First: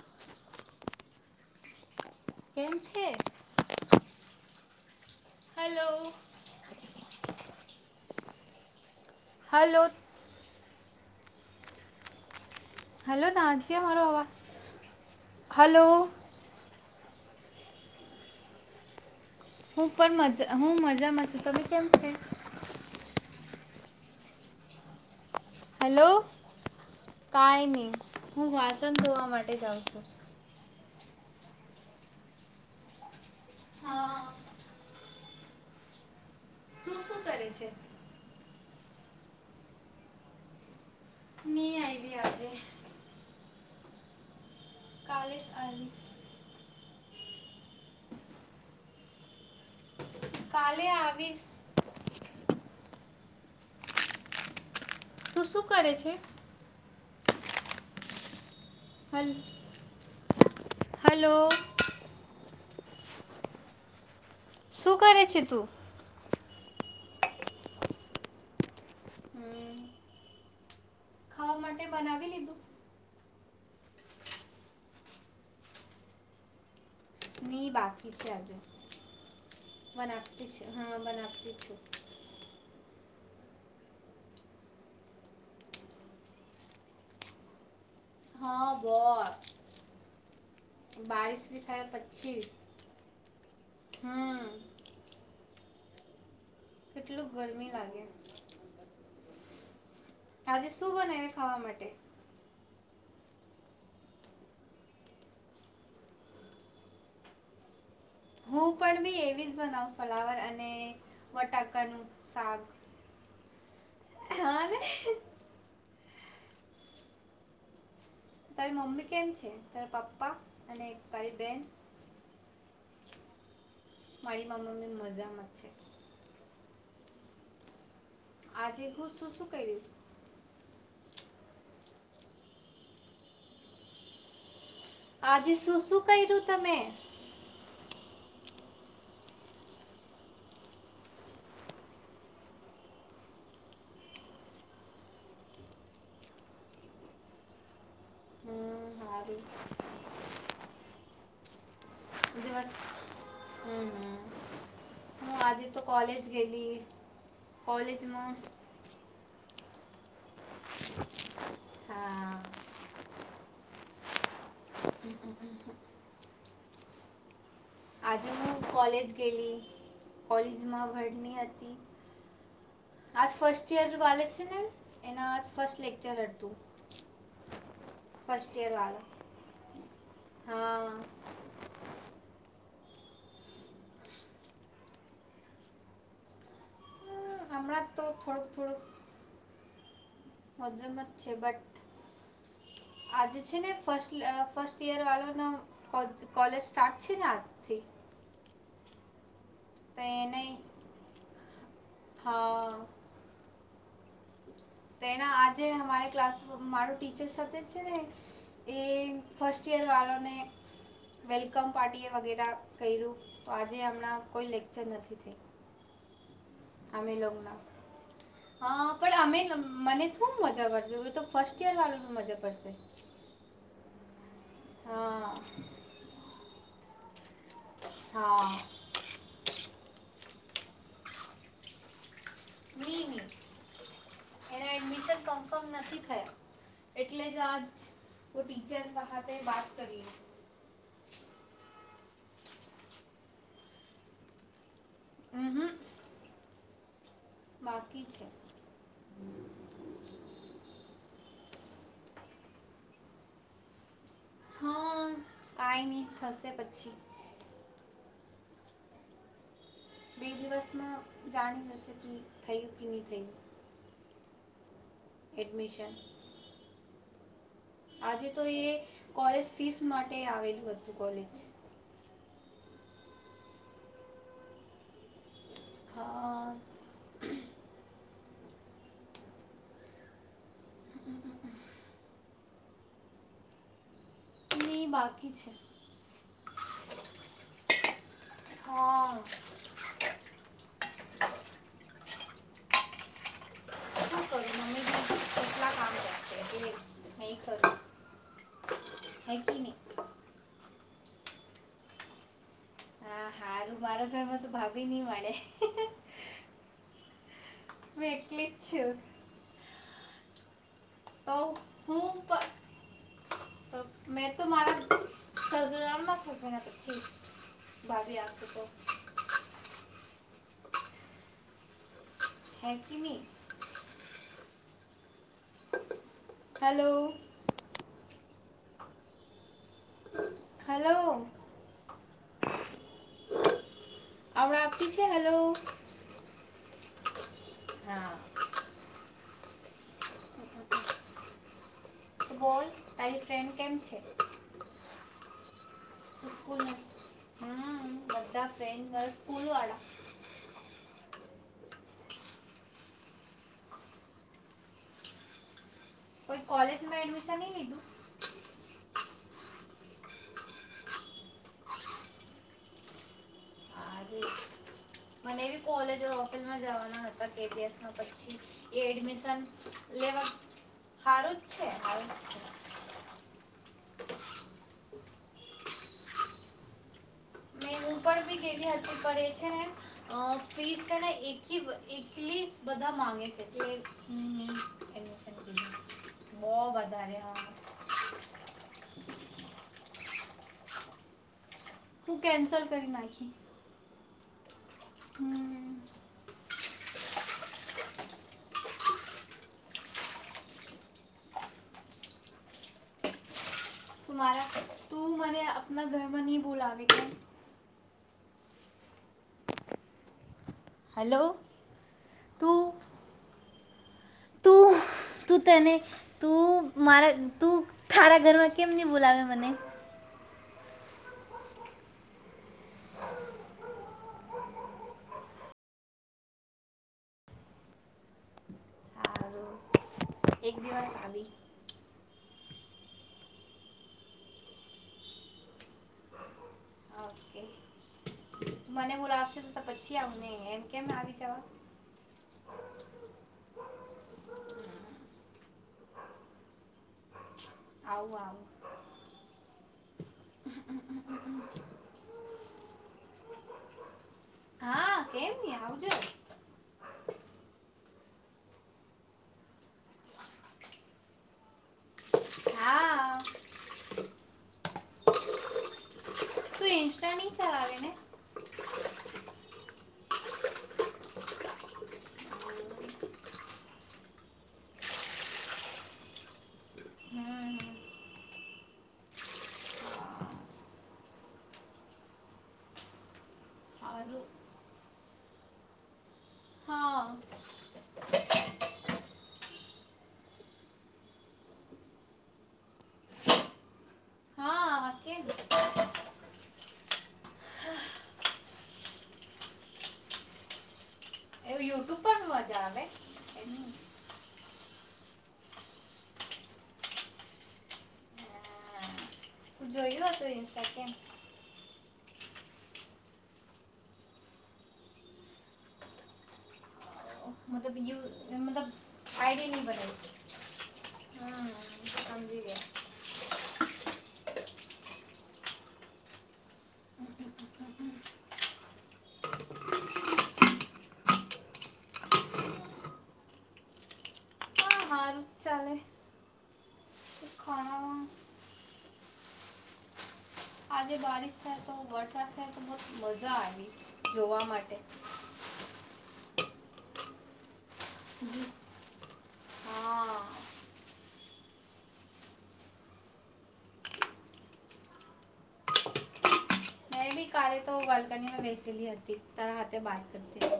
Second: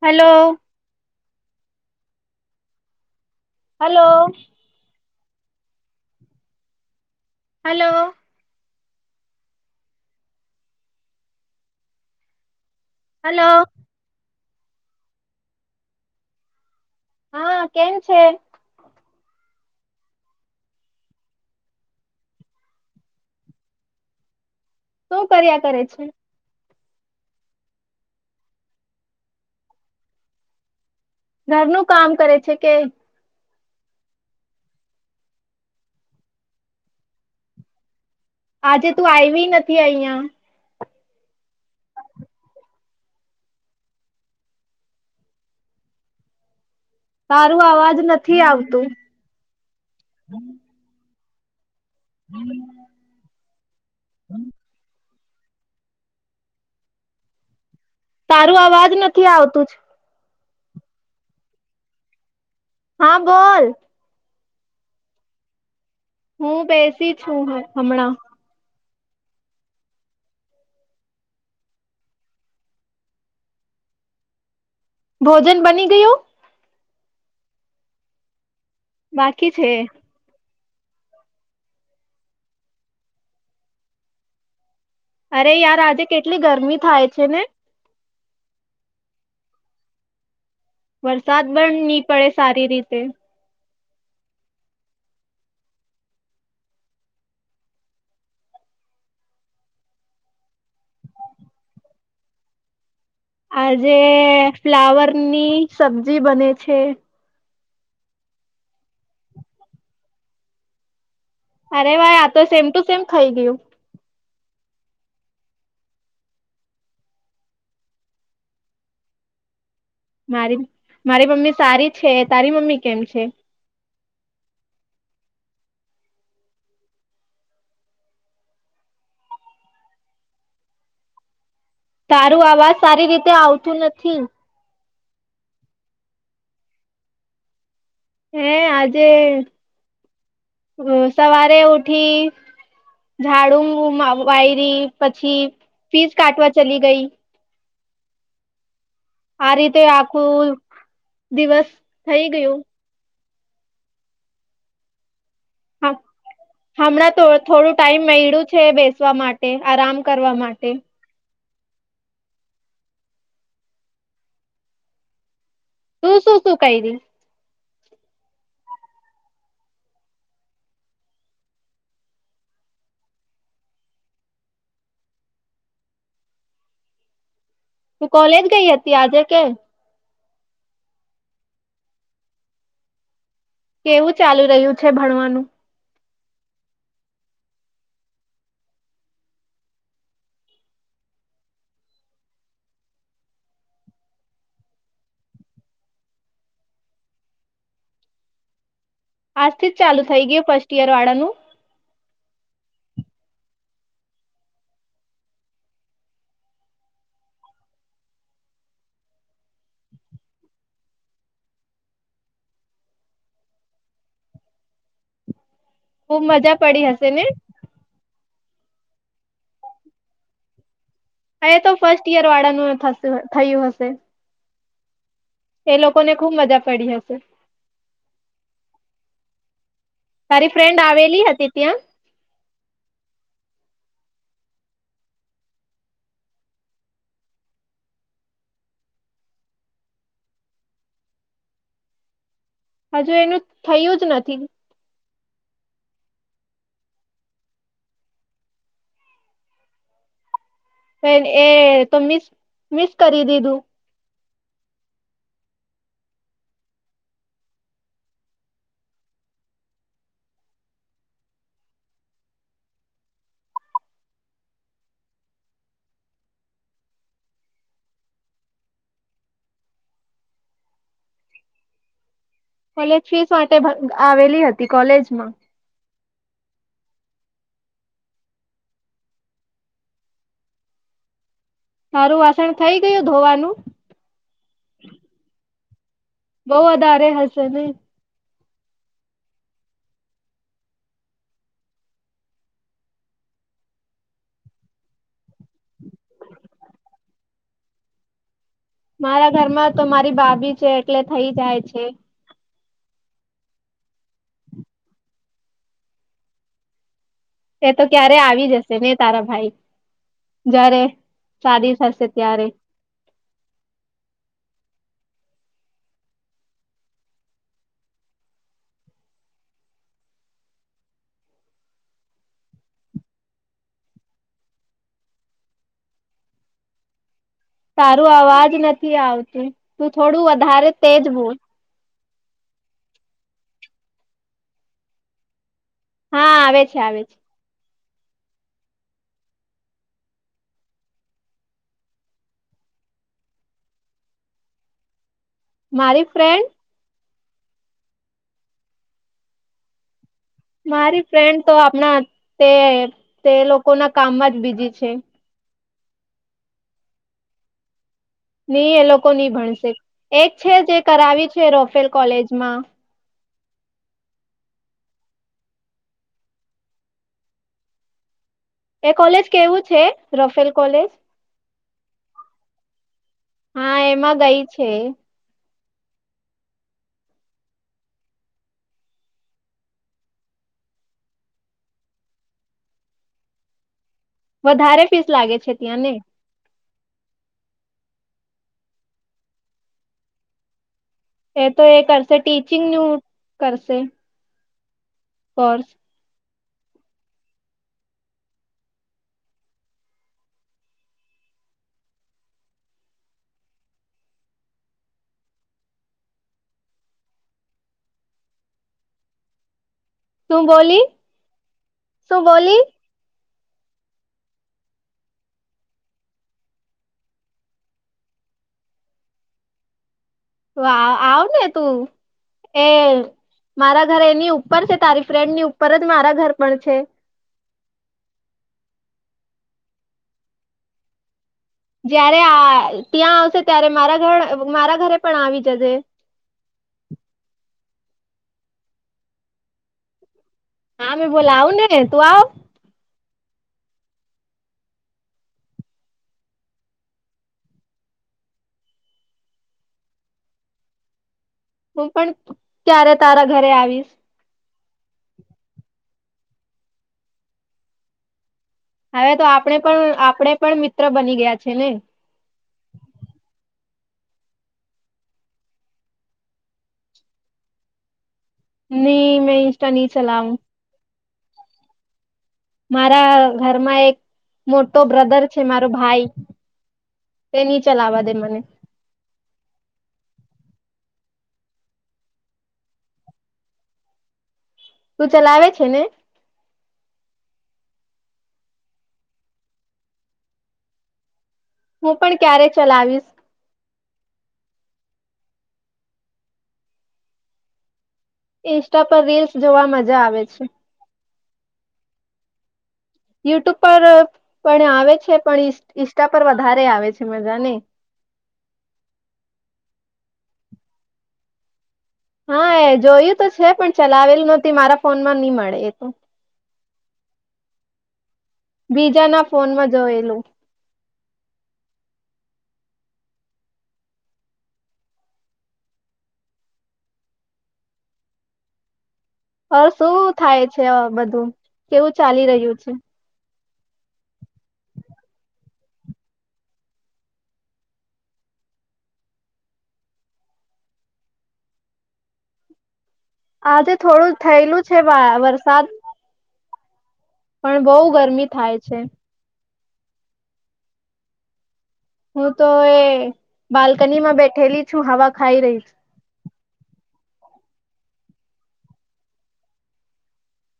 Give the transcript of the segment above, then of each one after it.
Hello! કેમ છે? Hello! Hello! Hello! Hello! Hello, hello નાજયા મારો આવા હલો. હા કેમ છે.? હું પણ મા હું મજામાં છું. તમે કેમ છે.? તો, કર્યા કરે છે.? કાઈ નહી, હું વાસણ ધોવા માટે જાઉં છું. ઘરનું કામ કરે છે કે? હા, તું શું કરે છે.? આજે તું આવી નથી અહંયા ન આઈ ભઈ આજે, કાલેસ આવીસ. તારું અવાજ નથી આવતું. કાલે આવીસ. હમ હમ [unintelligible] તું શું કરે છે.? તા. [inaudible] અવાજ નથી હલ આવતું જ હલો, હા બોલ.? શું કરે છે તું.? હું બેસી છું હમણાં હમ [unintelligible] ખાવા માટે બનાવી લીધું. ભોજન બની ગયું. નહી બાકી છે આજે બાકી છે. બનાવતી છે હા બના આપલી છું. અરે યાર આજે કેટલી ગરમી થાય છે ને. હા બસ [unintelligible] બારિશ વરસાદ બી પણ થાય નહી પડે પછી સારી રીતે હમ કેટલું ગરમી લાગે. આજે શું બનાવે ખાવા માટે? આજે ફ્લાવર ની સબ્જી બને છે. હું પણ બી એવી જ બનાવ ફ્લાવર અને અરે બટાકાનું ભાઈ આ તો સેમ ટુ સેમ થઇ ગયું. હ રે. તારી મમ્મી કેમ છે? તારા પપ્પા મારી અને મારી તારી મમ્મી બેન સારી છે, તારી મમ્મી કેમ છે? મારી મા મમ્મી મજામાં છે. આજે હું શું શું કર્યું? તારું અવાજ સારી રીતે આવતું નથી. આજે શું શું કર્યું તમે? હે આજે વ સવારે ઉઠી, ઝાડું માં વાયરી પછી ફીસ કાટવા ચલી ગઈ. હમ સારું આ રીતે આખું દિવસ થઈ ગયું. દિવસ હમ હમ હું આજે તો હ કોલેજ ગયેલી હમણાં તો થોડું ટાઈમ કોલેજમાં મેડ્યું છે બેસવા મા તે આરામ કરવા મા હા. તું શું શું કઈરી? આજે હું કોલેજ ગયેલી કોલેજમાં વડની હતી આજ ફર્સ્ટ ઈયર વાલે છે ને એના આજ ફસ્ટ લેક્ચર હતું. હું કોલેજ ફર્સ્ટ ગઈ યર હતી વાળા આજે કે હા કેવું ચાલુ રહ્યું છે ભણવાનું હમ, હમણાં તો થોડુંક થોડુંક મજમ જ છે બટ આજે છે ને ફસ્ટ ઈયર વાળ કોલેજ સ્ટાર્ટ છે ને આજથી. આજથી જ તો ચાલુ થઇ ગય એને ફર્સ્ટ યર વાળાનું. હા. તો એના આજે અમારે ક્લાસ મારું ટીચર સાથે છે ને એ ફસ્ટ યર વાળને વેલકમ પાર્ટી વગે કર્યું આજે હમણા કોઈ લેકચર નથી થ ખુબ મજા પડી હશે ને. હા પણ અમે મને થો મજા કરજ. હ તો ફર્સ્ટ ઈયર વાળાનું થયું હશે. હા એ લોકોને ખુબ મજા પડી હશે. હા તારી ફ્રેન્ડ આવેલી હતી ત્યાં. મિનમ નથી થયા એટલે જ આજ ટીચત હજુ એનું થયું જ નથી. હમ હ બાકી છે. એ તો મિસ મિસ કરી દીધું. હા કઈ નહી થશે પછી. બે દિવસમાં જાણી જશે કે થયું કે નહી થયું. એડમિશન આજે તો એ કોલેજ ફીસ માટે આવેલું હતું કોલેજ. કોલેજ ફીસ માટે આવેલી હતી કોલેજમાં. હા હમ સારું વાસણ થઈ ગયું ધોવાનું. હીં બાકી છે. બહ વધારે હશે ને. હમ શું કરું ની કેટલા કામ કર છે હ કરું. મારા હે કે ઘરમાં તો નહીં મારી ભાભી છે એટલે થઈ જાય છે. હા હાારું મારા ઘરમાં તો ભભી નહ મળે. એ તો હું ક્યારે આવી એકલી જ જશે ને છું તારા ભાઈ. જારે [inaudible] [inaudible] હે ક ન હલો. તારું અવાજ નથી આવતું. તું થોડું વધારે તેજ ભૂલ [inaudible] હા, આવે છે, આવે છે. હા. બોલ, તારી ફ્રેન્ડ કેમ છે? મારી ફ્રેન્ડ હમ્મ, બધા ફ્રેન્ડ, તારા સ્કૂલ વાળા મારી ફ્રેન્ડ તો આપણા તે તે લોકો ના કામમાં જ બીજી છે. કોઈ કોલેજમાં એડમિશનની લીધું? ની એ લોકોની ભણશે, એજ છે જે કરાવી છે રોફેલ કોલેજમાં હરે મને એવી કોલેજ રોફેલમાં જવાના હતા કેપીએસમાં પછી એ કોલેજ કેવું છે લેવા રફેલ કોલેજ સારું જ છે સારું જ છે હા એમાં ગઈ છે હું પણ બી કેટલી હજ પડે છે ને ફીસ એક એકલી બધા માંગે છે કે વધારે ફીસ લાગે છે ત્યાંને બહુ વધારે હા એ તો એ કરશે હું કેન્સલ ટીચિંગ કરી નું નાખી કરશે ઓર હમ, મારા તું મને આપના ઘરમાં નહી બોલાવી કે શું બોલી હલો [unintelligible] શું બોલી તું [unintelligible] તું તું તને તું મારા તું તારા ઘરમાં કેમ નહી બોલાવે મને વાવ આવ ને તું એ મારા ઘર એની ઉપર છે તારી ફ્રેન્ડ ની ઉપર જ મારા ઘર પણ છે હ એક દિવસ આવી જયારે આ ત્યાં આવશે ત્યારે મારા ઘર મારા ઘરે પણ આવી જજે ઓકે [unintelligible] મને બોલા આપશે તો પછી આવ હા મેં બોલા આવું ને તું આવ આવું આવ [inaudible] હું પણ ક્યારે તારા ઘરે આવીશ હા કેમ નહ આવજે હવે તો આપણે પણ આપણે પણ મિત્ર બની ગયા છે ને હા તું ઇન્સ્ટા નહી ચલાવે ને નહી મે ઇસ્ટા ન ચલાઉ મારા ઘરમાં એક મોટો બ્રધર છે મારો ભાઈ તે હમ ની ચલાવા દે મને સારું તું ચલાવે છે ને હા હું પણ ક્યારે ચલાવીશ હા કેમ ઇન્સ્ટા પર રીલ્સ જોવા મજા આવે છે જા યુટ્યુબ પર પણ આવે છે પણઈ ઈષ્ટા પર વધારે આવે છે મજાને હા. જોયું હતું ઇન્સ્ટા કેમ હા એ જોયું તો છે પણ ચલાવેલું નથીહતી મારા ફોનમાં નઈ મળે એ તોું મતલબ યુ મતલબ બીજા ના આઈડી ફોન નહીં માં બનાવી જોયેલું હમ સમજી ગયા હ શું થાય છે બધું કેવું ચાલી રહ્યું છે હા સારું ચાલે ખાણામાં આજે બારિશ થાય તો વરસાદ થાય તો બ આજે થોડું થયેલું છે વરસાદ પણ બહુ ગરમી થાય છે હા હું તો એ બાલ્કની માં બેઠેલી છું હવા ખાઈ રહી છુ મેં બી કાલે તો હુ બાલ્કની માં બેસેલી હતી તારા હાથે બાત કરતી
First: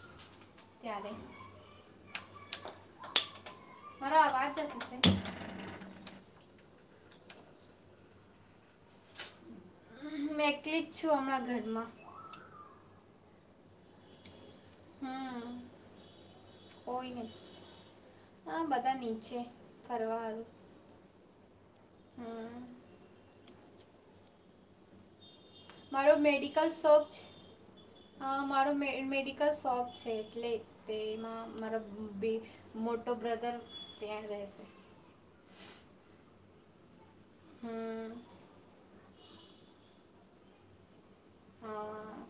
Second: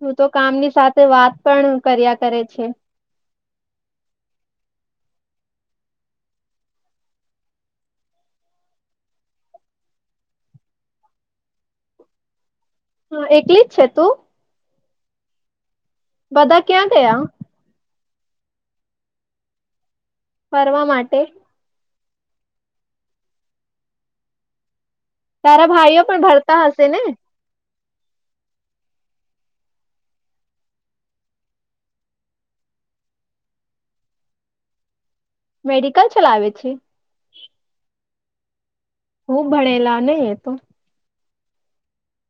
[unintelligible] તો કામની સાથે ત્યારે વાત પણ કર્યા કરે છે મારો આવાજ [unintelligible] ક છું આપરા ઘરમાં હા, એકલી જ છે તું? હમ બધા ક્યાં કોઈ ગયા? નહીં હા, બધા નીચે ફરવા હારું. ફરવા માટે હમ તારા ભાઈઓ મારો પણ ભરતા મેડિકલ હશે ને? શોપ છે હા, મારો મેડિકલ શોપ છે એટલે તેમાં મારા બે મોટો બ્રધર ત્યાં રહેશે મેડિકલ ચલાવે છે. હમ્મ. હું ભણેલા નહી તો હા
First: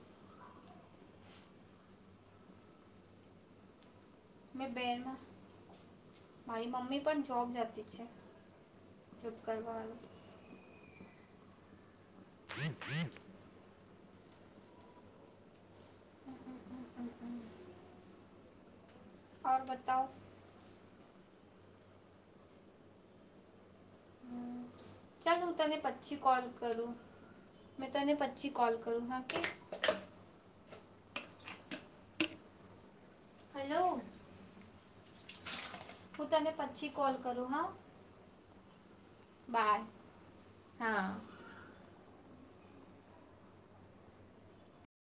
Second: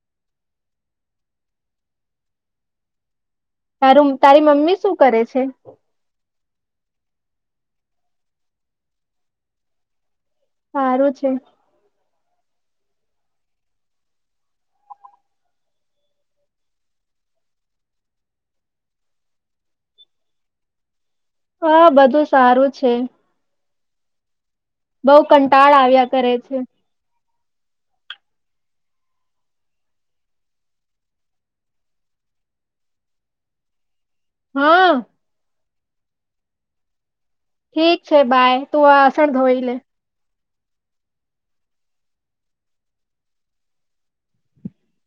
તારું તારી મેં મમ્મી શું બેનમાં કરે છે મારી મમ્મી પણ જોબ જતી છે જોબ કરવા વાળું સારું છે ર્રક ફ્રજ આવ બતાઓ. હા બધું સારું છે. બઉ હું કંટાળ તને આવ્યા પછી કરે કોલ છે. કરું મેં તને પછી કોલ કરું હા કે હેલો હા હું તને પછી કોલ કરું હા ઠીક છે બાય તું આસણ ધોઈ લે. બાય હા